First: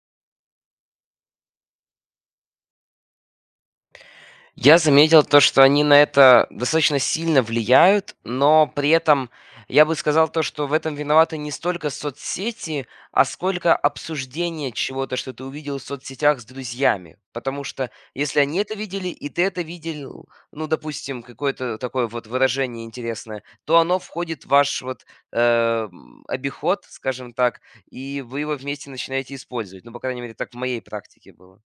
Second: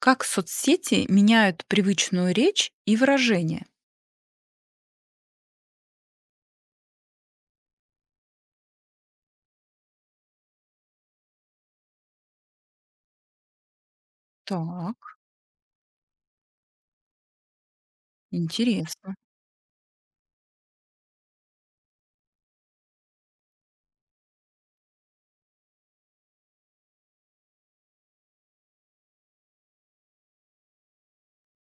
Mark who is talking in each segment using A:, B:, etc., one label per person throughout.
A: Как соцсети меняют привычную речь и выражение?
B: Я заметил то, что они на это достаточно сильно влияют, но при этом я бы сказал то, что в этом виноваты не столько соцсети, а сколько обсуждение
A: Так,
B: чего-то, что ты увидел в соцсетях с друзьями. Потому что если они это видели,
A: интересно.
B: и ты это видел, ну, допустим, какое-то такое вот выражение интересное, то оно входит в ваш вот э, обиход, скажем так, и вы его вместе начинаете использовать. Ну, по крайней мере, так в моей практике было.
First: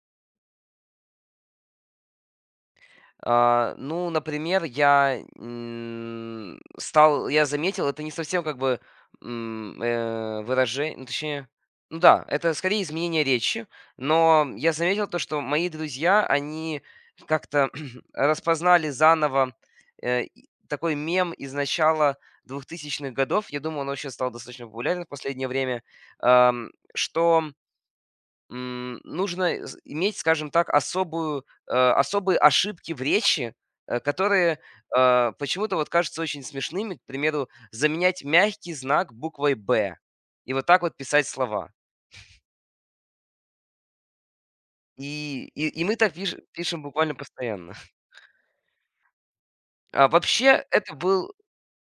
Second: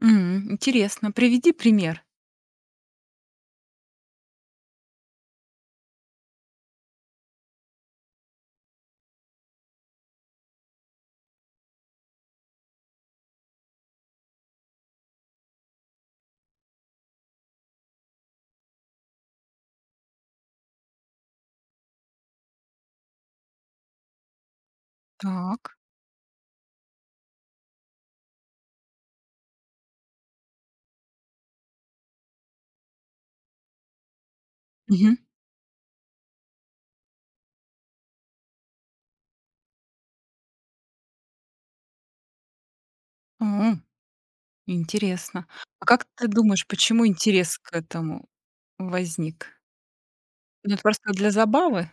A: Интересно. Приведи пример.
B: А, ну, например, я, м, стал я заметил, это не совсем как бы, выражение, ну, точнее, ну да, это скорее изменение речи, но я заметил то, что мои друзья, они как-то распознали заново, и такой мем из начала двухтысячных годов. Я думаю, он вообще стал достаточно популярен в последнее
A: Так.
B: время. Ам, что М, нужно з иметь, скажем так, особые ошибки в речи, которые
A: Мгм.
B: почему-то вот кажутся очень смешными. К примеру, заменять мягкий знак буквой "Б" и вот так вот писать слова.
A: О,
B: И
A: интересно.
B: и и
A: А
B: мы
A: как
B: так
A: ты
B: пиш
A: думаешь,
B: пишем
A: почему
B: буквально
A: интерес
B: постоянно.
A: к этому возник?
B: А вообще,
A: Ну, это
B: это
A: просто для
B: был
A: забавы?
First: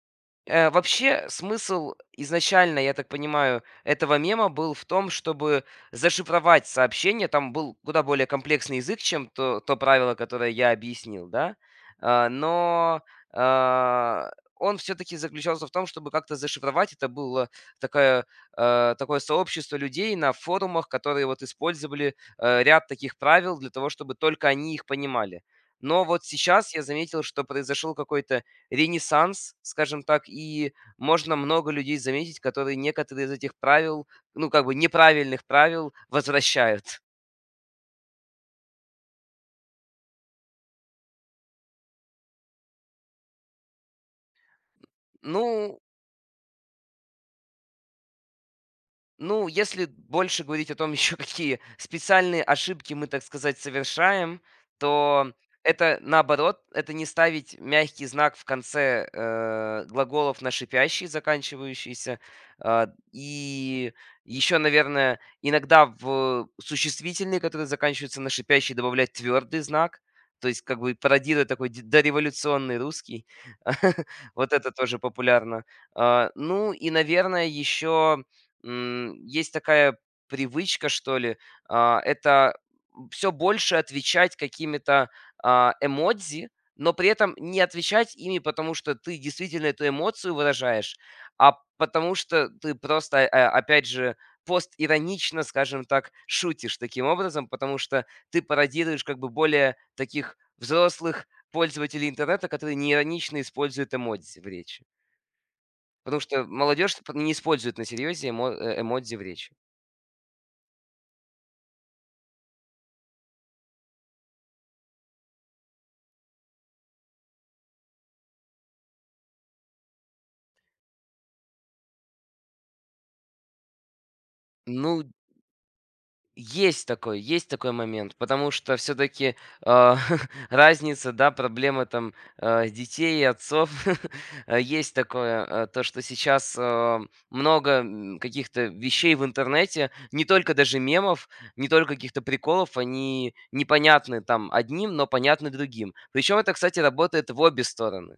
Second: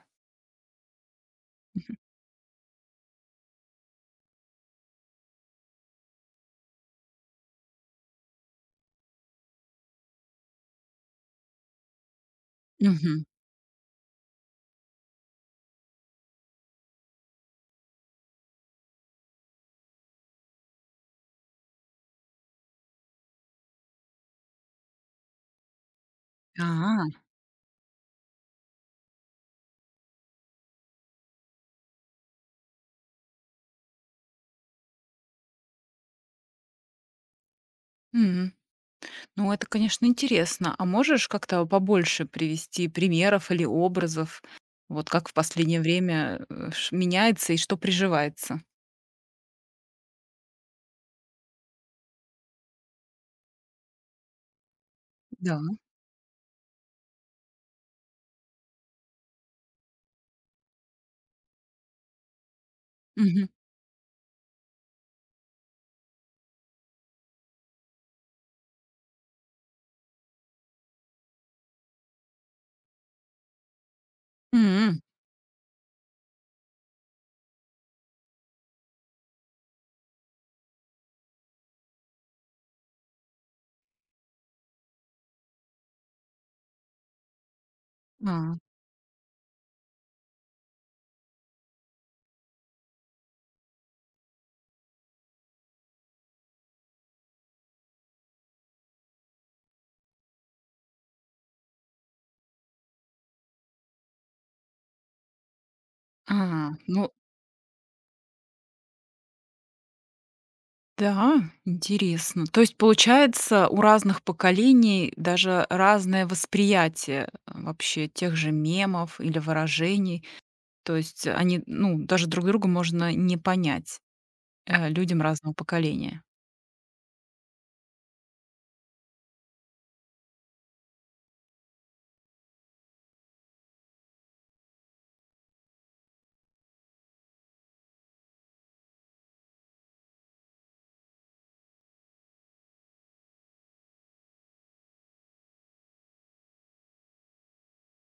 B: Э, Вообще, смысл изначально, я так понимаю, этого мема был в том, чтобы зашифровать сообщение. Там был куда более комплексный язык, чем то правило, которое я объяснил, да. А, но
A: Мгм.
B: а, он все-таки заключался в том, чтобы как-то зашифровать. Это было такое, такое сообщество людей на форумах, которые вот использовали ряд таких правил для того, чтобы только они их понимали. Но вот сейчас я
A: А,
B: заметил, что произошел какой-то ренессанс, скажем так, и можно много людей заметить, которые некоторые из этих правил, ну, как бы неправильных правил возвращают.
A: м. Ну, это, конечно, интересно. А можешь как-то побольше привести примеров или образов? Вот как в
B: Ну,
A: последнее время меняется и что приживается?
B: Ну, если больше говорить о том, еще какие специальные ошибки мы, так сказать, совершаем, то
A: Да.
B: это наоборот, это не ставить мягкий знак в конце глаголов на шипящий, заканчивающийся. А,
A: Мгм.
B: и еще, наверное, иногда в существительные, которые заканчиваются на шипящий, добавлять твердый знак. То есть, как бы пародируя такой дореволюционный русский. Вот это тоже
A: М.
B: популярно. А, ну и, наверное, еще есть такая привычка, что ли, это все больше отвечать какими-то эмодзи, но при этом не отвечать ими,
A: А,
B: потому что ты действительно эту эмоцию выражаешь, а потому что ты просто, опять же, постиронично, скажем так, шутишь таким образом, потому что ты пародируешь как бы более таких взрослых пользователей интернета, которые неиронично используют эмодзи в речи. Потому что молодежь
A: ну
B: не использует на серьезе эмодзи в речи.
A: да, интересно. То есть, получается, у разных поколений даже разное восприятие вообще тех же мемов или выражений. То есть они, ну, даже друг друга можно не понять
B: Ну,
A: людям разного поколения.
B: есть такой момент, потому что все таки разница, да, проблема там, детей и отцов. Есть такое, то, что сейчас, много, каких-то вещей в интернете, не только даже мемов, не только каких-то приколов, они непонятны там одним, но понятны другим. Причем это, кстати, работает в обе стороны.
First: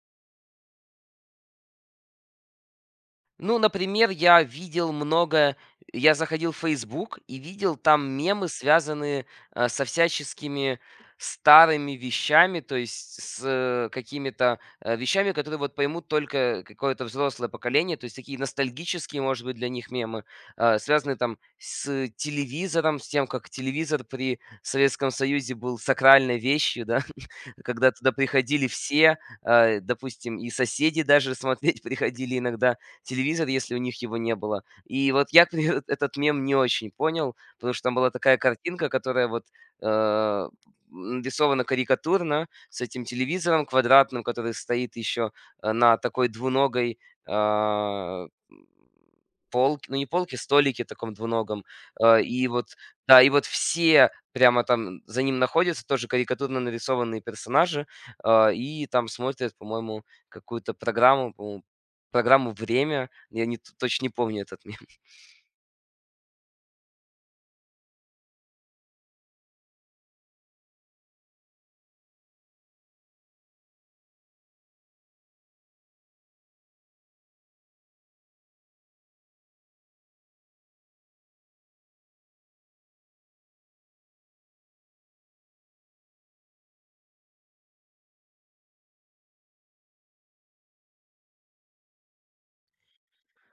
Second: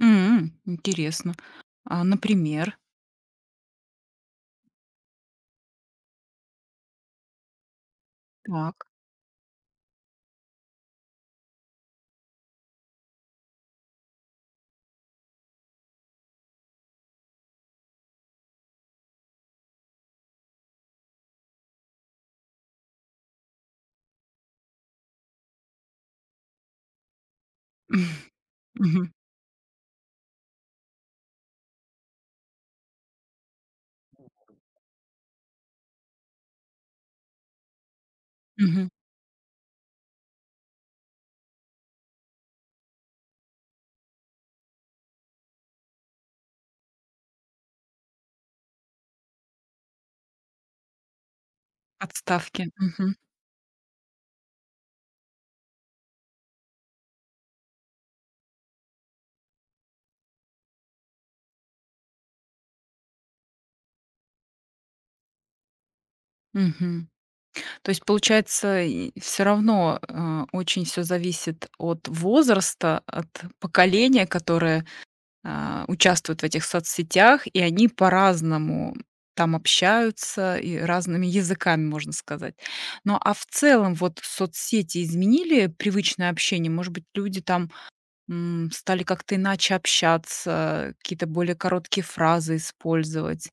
A: М, интересно. А, например,
B: Ну, например, я видел много я заходил в Facebook и видел там мемы,
A: так.
B: связанные, со всяческими старыми вещами, то есть с, какими-то, вещами, которые вот поймут только какое-то взрослое поколение. То есть такие ностальгические, может быть, для них мемы, связанные там с телевизором, с тем, как телевизор при Советском Союзе был сакральной вещью, да, когда туда приходили
A: Мгм.
B: все, допустим, и соседи даже смотреть приходили иногда телевизор, если у них его не было. И вот я например, этот мем не очень понял, потому что там была такая
A: Мгм.
B: картинка, которая вот э, нарисована карикатурно с этим телевизором квадратным, который стоит еще на такой двуногой а, полке, ну не полке, столике таком двуногом. И вот,
A: Отставки. Мгм.
B: да, и вот все прямо там за ним находятся, тоже карикатурно нарисованные персонажи, и там смотрят, по-моему, какую-то программу, по Программу "Время". Я не т точно не помню этот ме.
A: Мгм. То есть, получается, все равно, очень все зависит от возраста, от поколения, которое, участвует в этих соцсетях, и они по-разному там общаются и разными языками, можно сказать. Ну, а в целом вот соцсети изменили привычное общение? Может быть, люди там, стали как-то иначе общаться, какие-то более короткие фразы использовать?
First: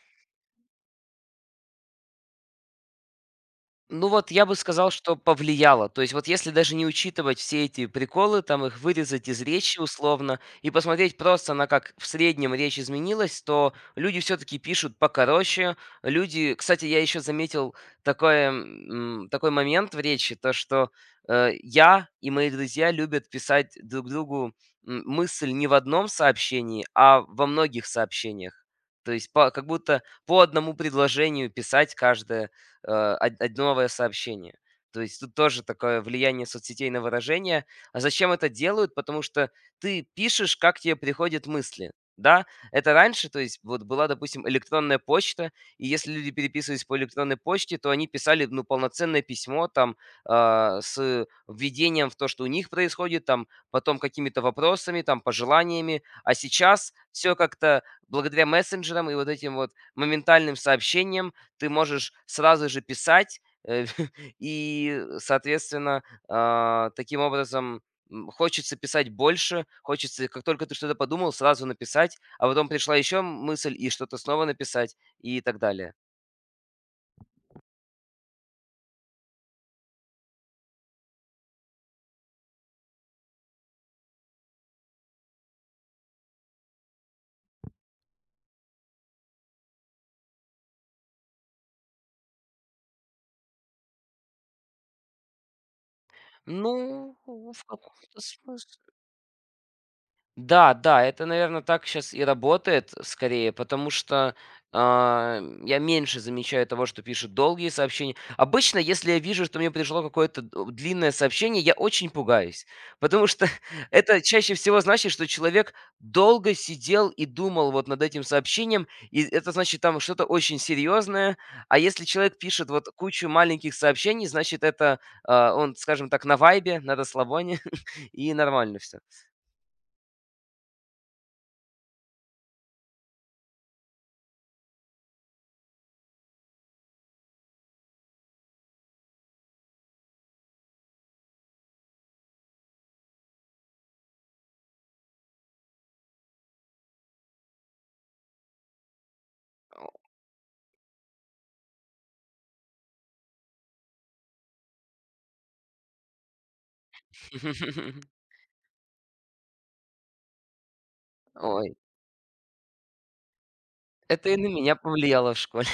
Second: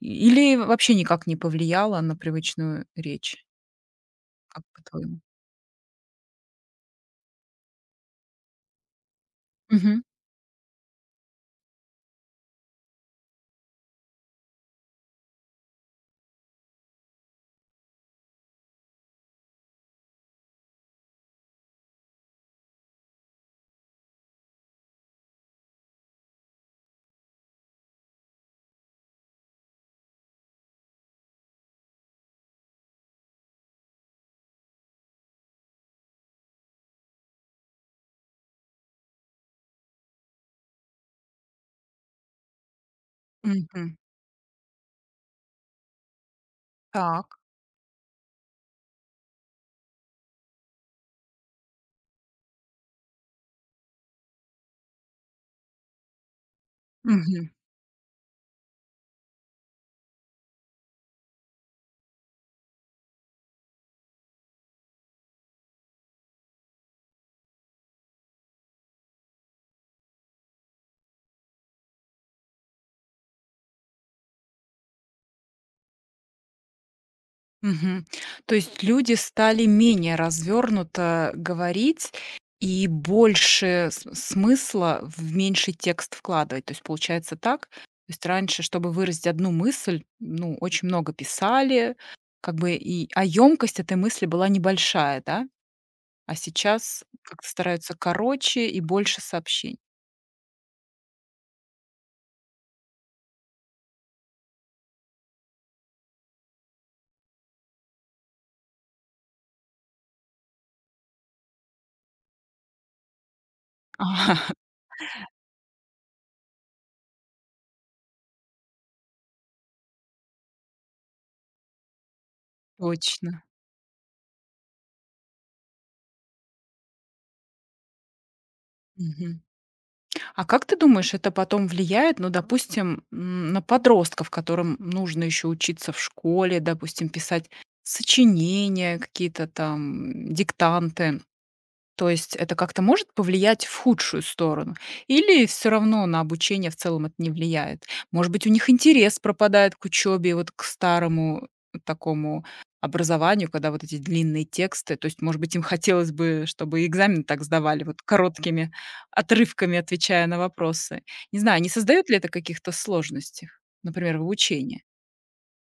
A: Или вообще никак не повлияло на привычную речь?
B: Ну вот я бы
A: Как
B: сказал, что
A: по-твоему?
B: повлияло. То есть вот если даже не учитывать все эти приколы, там их вырезать из речи
A: Мгм.
B: условно и посмотреть просто на как в среднем речь изменилась, то люди все-таки пишут покороче. Люди, кстати, я еще заметил такой момент в речи, то что я и мои друзья любят писать друг другу мысль не в одном сообщении, а во многих сообщениях. То есть как будто по одному предложению писать каждое од одновое сообщение. То есть тут тоже такое влияние соцсетей на выражение. А зачем это делают? Потому что ты пишешь, как тебе приходят мысли. Да, это раньше, то есть вот
A: Мгм.
B: была, допустим, электронная почта, и если люди переписывались по
A: Так.
B: электронной почте, то они писали, ну, полноценное письмо там с введением в то, что у них происходит, там, потом какими-то вопросами, там, пожеланиями. А сейчас все
A: Мгм.
B: как-то благодаря мессенджерам и вот этим вот моментальным сообщениям ты можешь сразу же писать, э, и, соответственно, таким образом, хочется писать больше, хочется, как только ты что-то подумал, сразу написать, а потом пришла еще мысль, и что-то снова написать, и так далее.
A: Мгм. То есть люди стали менее развернуто говорить и больше смысла в меньший текст вкладывать. То есть получается так. То есть раньше, чтобы выразить одну мысль, ну, очень много писали, как бы и, а емкость этой мысли была небольшая, да? А сейчас
B: Ну,
A: как-то
B: в
A: стараются
B: каком-то
A: короче
B: смысле.
A: и больше сообщений.
B: Да, да, это, наверное, так сейчас и работает скорее, потому что, я меньше замечаю того, что пишут долгие сообщения. Обычно, если я вижу, что мне пришло какое-то д длинное сообщение, я очень пугаюсь, потому что это чаще всего значит, что человек долго сидел и думал вот над этим сообщением, и это значит, там что-то очень серьезное. А если человек пишет
A: А,
B: вот кучу
A: точно.
B: маленьких сообщений, значит, это, он, скажем так, на вайбе, на расслабоне, и нормально все.
A: А как ты думаешь, это потом влияет, ну, допустим, на подростков, которым нужно еще учиться в школе, допустим, писать сочинения, какие-то там диктанты? То есть это как-то может повлиять в худшую сторону? Или все равно на обучение в целом это не влияет? Может быть, у них интерес пропадает к учебе, вот к старому такому образованию, когда вот эти длинные тексты. То есть, может быть, им хотелось бы, чтобы и экзамен так сдавали, вот короткими отрывками отвечая на вопросы. Не знаю, не
B: Ой,
A: создаёт ли это каких-то сложностей, например, в
B: это и на меня
A: обучении?
B: повлияло в школе.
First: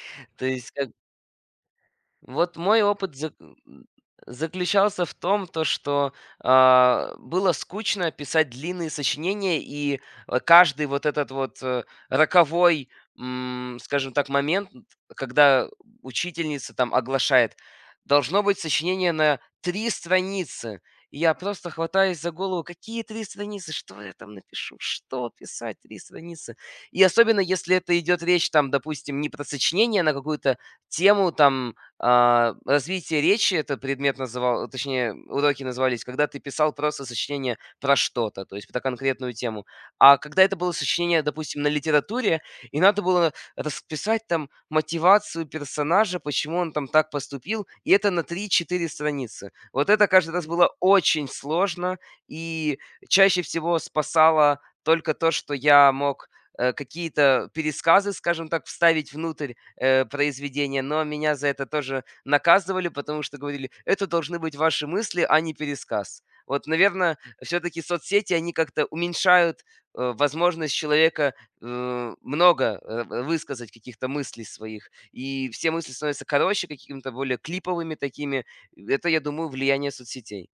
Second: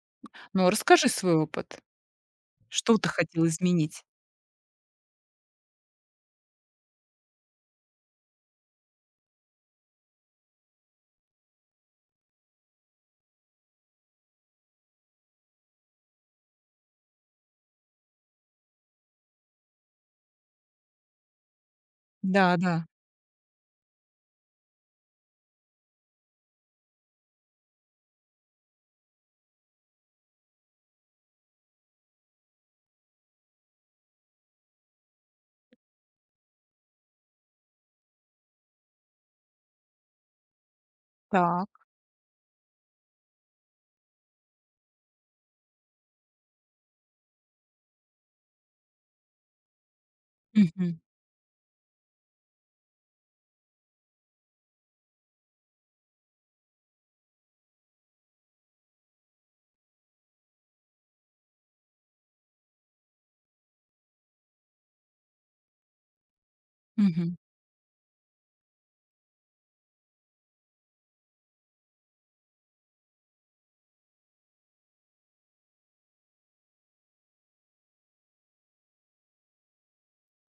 B: То
A: Ну,
B: есть,
A: расскажи свой опыт.
B: вот мой
A: Что ты
B: опыт
A: хотел изменить?
B: заключался в том, то что, было скучно писать длинные сочинения, и, каждый вот этот вот, роковой, скажем так, момент, когда учительница там оглашает: "Должно быть сочинение на 3 страницы". И я просто хватаюсь за
A: Да,
B: голову:
A: да.
B: "Какие 3 страницы? Что я там напишу? Что писать 3 страницы?" И особенно, если это идет речь там, допустим, не про сочинение а на какую-то тему там, развитие речи- это предмет называл точнее, уроки назывались, когда ты писал просто сочинение про что-то, то есть про конкретную тему. А когда это было сочинение, допустим,
A: Так.
B: на литературе, и надо было расписать там мотивацию персонажа, почему он там так поступил, и это на три-четыре страницы. Вот это каждый раз было
A: Мгм.
B: очень сложно, и чаще всего спасало только то, что я мог, какие-то пересказы, скажем так, вставить внутрь, произведение, но меня за это тоже наказывали, потому что говорили, это должны быть ваши мысли, а не пересказ. Вот, наверное,
A: Мгм.
B: все-таки соцсети, они как-то уменьшают возможность человека много высказать каких-то мыслей своих. И все мысли становятся короче, какими-то более клиповыми такими. Это, я думаю, влияние соцсетей.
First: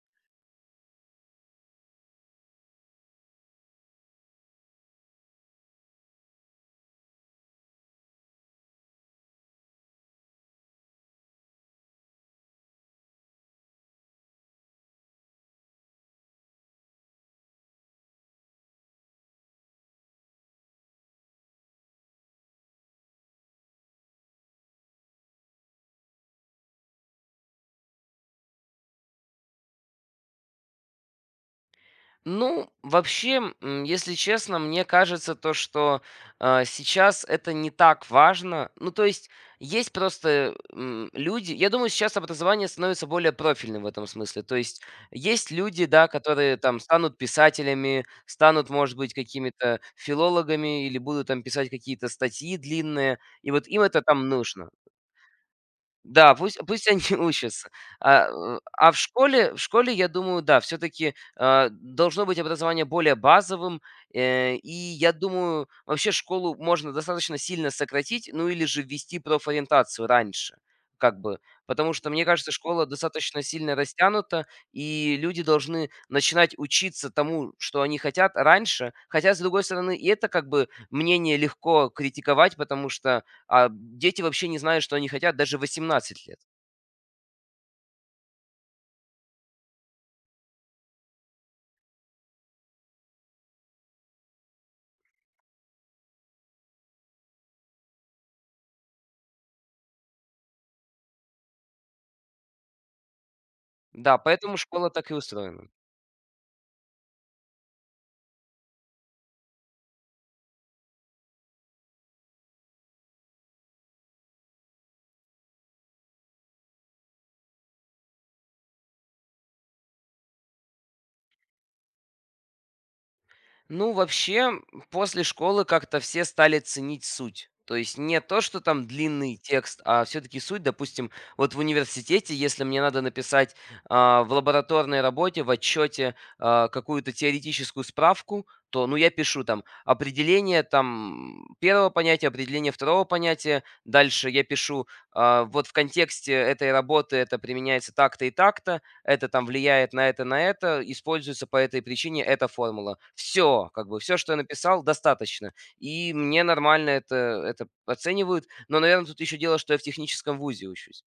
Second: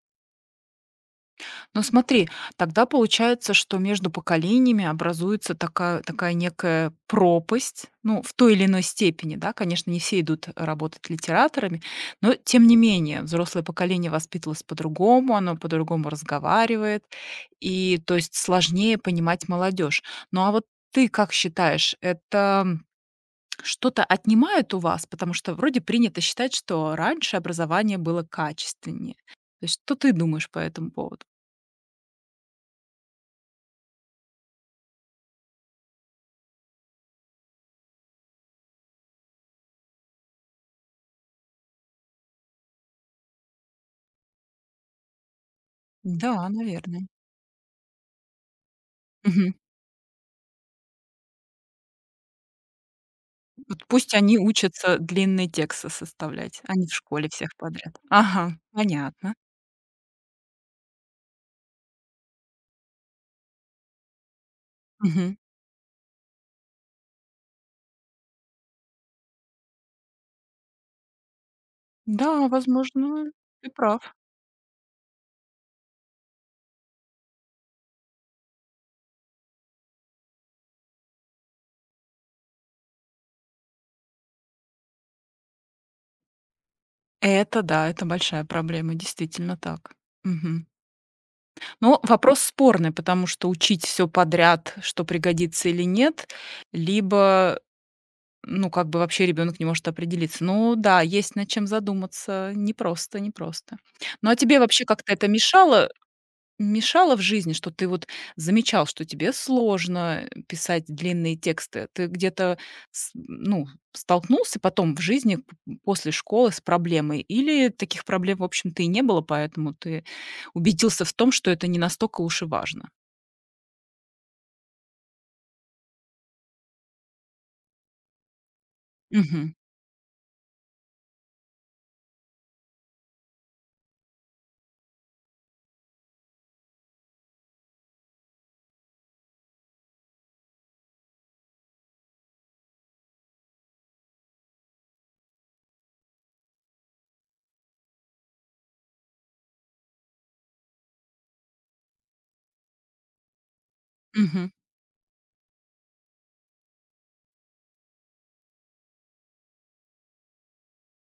A: Ну смотри, тогда получается, что между поколениями образуется такая, такая некая пропасть, ну, в той или иной степени, да, конечно, не все идут работать литераторами, но тем не менее, взрослое поколение воспитывалось по-другому, оно по-другому разговаривает, и то есть сложнее понимать молодежь. Ну а вот ты как считаешь, это что-то отнимает у вас? Потому что вроде принято считать, что раньше образование было качественнее. То есть что ты думаешь по этому поводу?
B: Ну, вообще, если честно, мне кажется то, что сейчас это не так важно. Ну, то есть есть просто люди. Я думаю, сейчас образование становится более профильным в этом смысле. То есть есть люди, да,
A: Да,
B: которые там
A: наверное.
B: станут писателями, станут, может быть,
A: Мгм.
B: какими-то филологами или будут там писать какие-то статьи длинные. И вот
A: Вот
B: им это
A: пусть
B: там
A: они
B: нужно.
A: учатся длинные тексты
B: Да, пусть
A: составлять, а не
B: пусть
A: в
B: они
A: школе всех
B: учатся.
A: подряд.
B: А,
A: Ага,
B: а в
A: понятно.
B: школе, я думаю, да, все таки должно быть образование более базовым. И я
A: Мгм.
B: думаю, вообще школу можно достаточно сильно сократить, ну или же ввести профориентацию раньше, как бы. Потому что, мне
A: Да,
B: кажется, школа
A: возможно,
B: достаточно
A: ты
B: сильно
A: прав.
B: растянута, и люди должны начинать учиться тому, что они хотят, раньше. Хотя, с другой стороны, и это, как бы, мнение легко критиковать, потому что, а дети вообще не знают, что они хотят даже в 18 лет.
A: Это да, это большая проблема, действительно так. Мгм. Но вопрос спорный, потому что учить все подряд, что пригодится или нет, либо, ну, как бы вообще ребенок не может определиться. Ну да, есть над чем задуматься. Непросто, непросто.
B: Да,
A: Ну, а
B: поэтому
A: тебе вообще
B: школа
A: как-то
B: так и
A: это
B: устроена.
A: мешало мешало в жизни, что ты вот замечал, что тебе сложно писать длинные тексты? Ты где-то с ну, столкнулся потом в жизни п после школы с проблемой или таких проблем, в общем-то, и не было, поэтому ты убедился в том, что это не настолько уж и важно?
B: Ну, вообще, после школы как-то все стали ценить суть. То есть не то, что там длинный
A: Мгм.
B: текст, а все-таки суть, допустим, вот в университете, если мне надо написать в лабораторной работе, в отчете какую-то теоретическую справку, то, ну, я пишу там определение там первого понятия, определение второго понятия, дальше я пишу вот в контексте этой работы это применяется так-то и так-то, это там влияет на это, используется по этой причине эта формула. Все, как бы, все, что я написал, достаточно. И мне нормально это оценивают. Но, наверное, тут еще дело, что я в техническом вузе учусь.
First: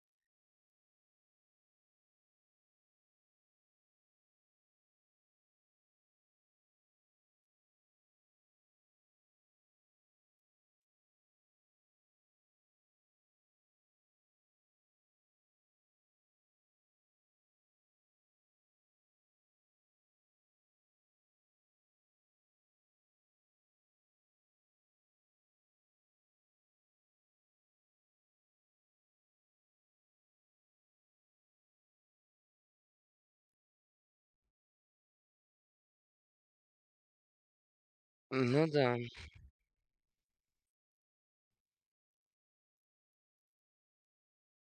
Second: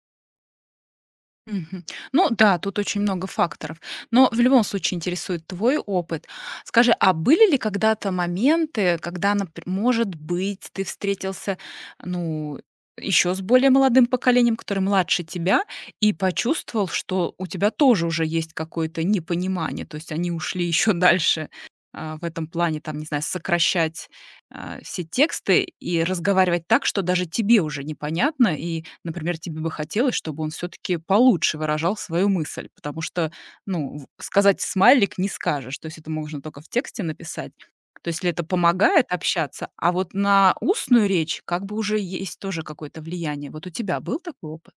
A: Мгм. Ну да, тут очень много факторов. Но в любом случае интересует твой опыт. Скажи, а были ли когда-то моменты, когда, может быть, ты встретился, ну, еще с более молодым поколением, который младше тебя, и почувствовал, что у тебя тоже уже есть какое-то непонимание, то есть они ушли еще дальше в этом плане, там, не знаю, сокращать все тексты и разговаривать так, что даже тебе уже непонятно. И, например, тебе бы хотелось, чтобы он все-таки получше выражал свою мысль, потому что, ну, сказать смайлик не скажешь, то есть это можно только в тексте написать. То есть ли это
B: Ну да.
A: помогает общаться, а вот на устную речь как бы уже есть тоже какое-то влияние. Вот у тебя был такой опыт?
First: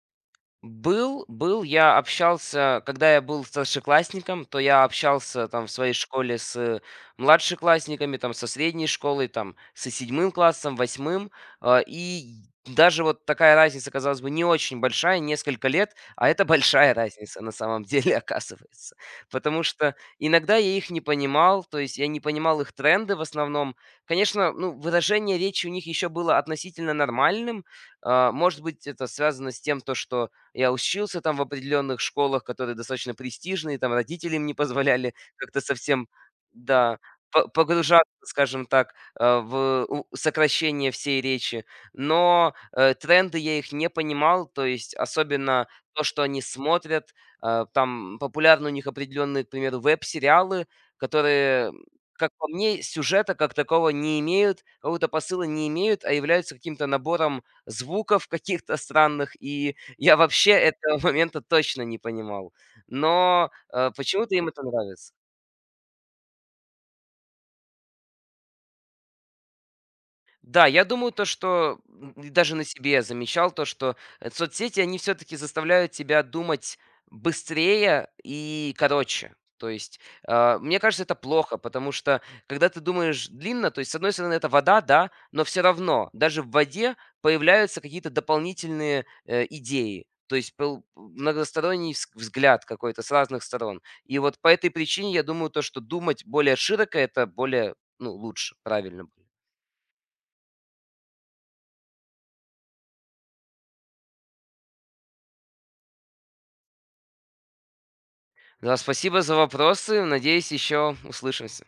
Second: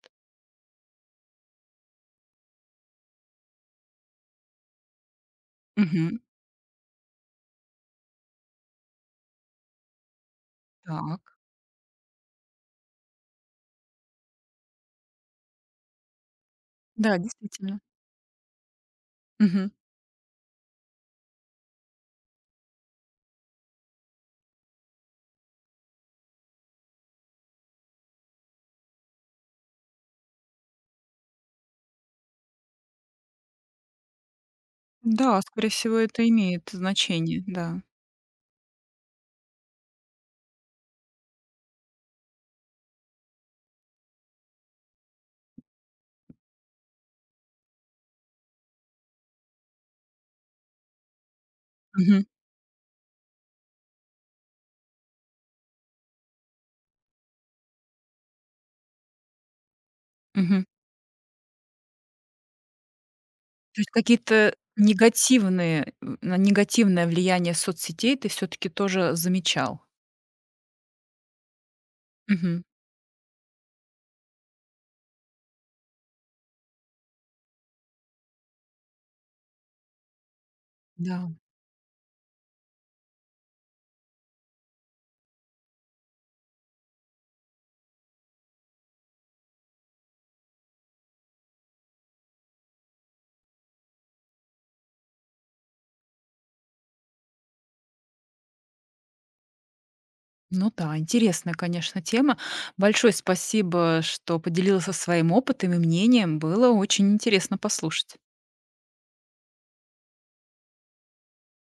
B: Был, был. Я общался, когда я был старшеклассником, то я общался там в своей
A: Мгм.
B: школе с младшеклассниками, там со средней школой, там со седьмым классом,
A: Так.
B: восьмым. А, и даже вот такая разница, казалось бы, не очень большая, несколько лет, а это большая
A: Да,
B: разница на
A: действительно.
B: самом деле оказывается. Потому
A: Мгм.
B: что иногда я их не понимал, то есть я не понимал их тренды в основном. Конечно, ну, выражение речи у них еще было относительно нормальным. А, Может быть, это связано с тем, то, что я учился там в определенных школах, которые достаточно престижные, там родители им не позволяли
A: Да,
B: как-то
A: скорее всего,
B: совсем,
A: это имеет
B: да,
A: значение, да.
B: погружаться, скажем так, в сокращение всей речи. Но тренды я их не понимал, то есть особенно то, что они смотрят, там популярны у них определенные, к примеру, веб-сериалы, которые,
A: Мгм.
B: как по мне, сюжета как такого не имеют, какого-то посыла не имеют, а являются каким-то набором звуков каких-то странных и я вообще
A: Мгм.
B: этого момента точно не понимал, но,
A: То есть
B: почему-то им
A: какие-то
B: это нравится.
A: негативные на негативное влияние соцсетей ты все таки тоже замечал?
B: Да, я думаю, то, что и даже
A: Мгм.
B: на себе я замечал то, что соцсети, они все-таки заставляют тебя думать быстрее и короче. То есть, мне кажется, это
A: Да.
B: плохо, потому что, когда ты думаешь длинно, то есть, с одной стороны, это вода, да, но все равно, даже в воде появляются какие-то дополнительные идеи. То есть многосторонний взгляд какой-то с разных сторон. И вот по этой причине я думаю то, что думать более широко это более ну, лучше, правильно будет.
A: Ну да, интересная, конечно, тема. Большое спасибо, что поделился своим опытом и мнением. Было очень интересно послушать.
B: Да, спасибо за вопросы. Надеюсь, еще услышимся.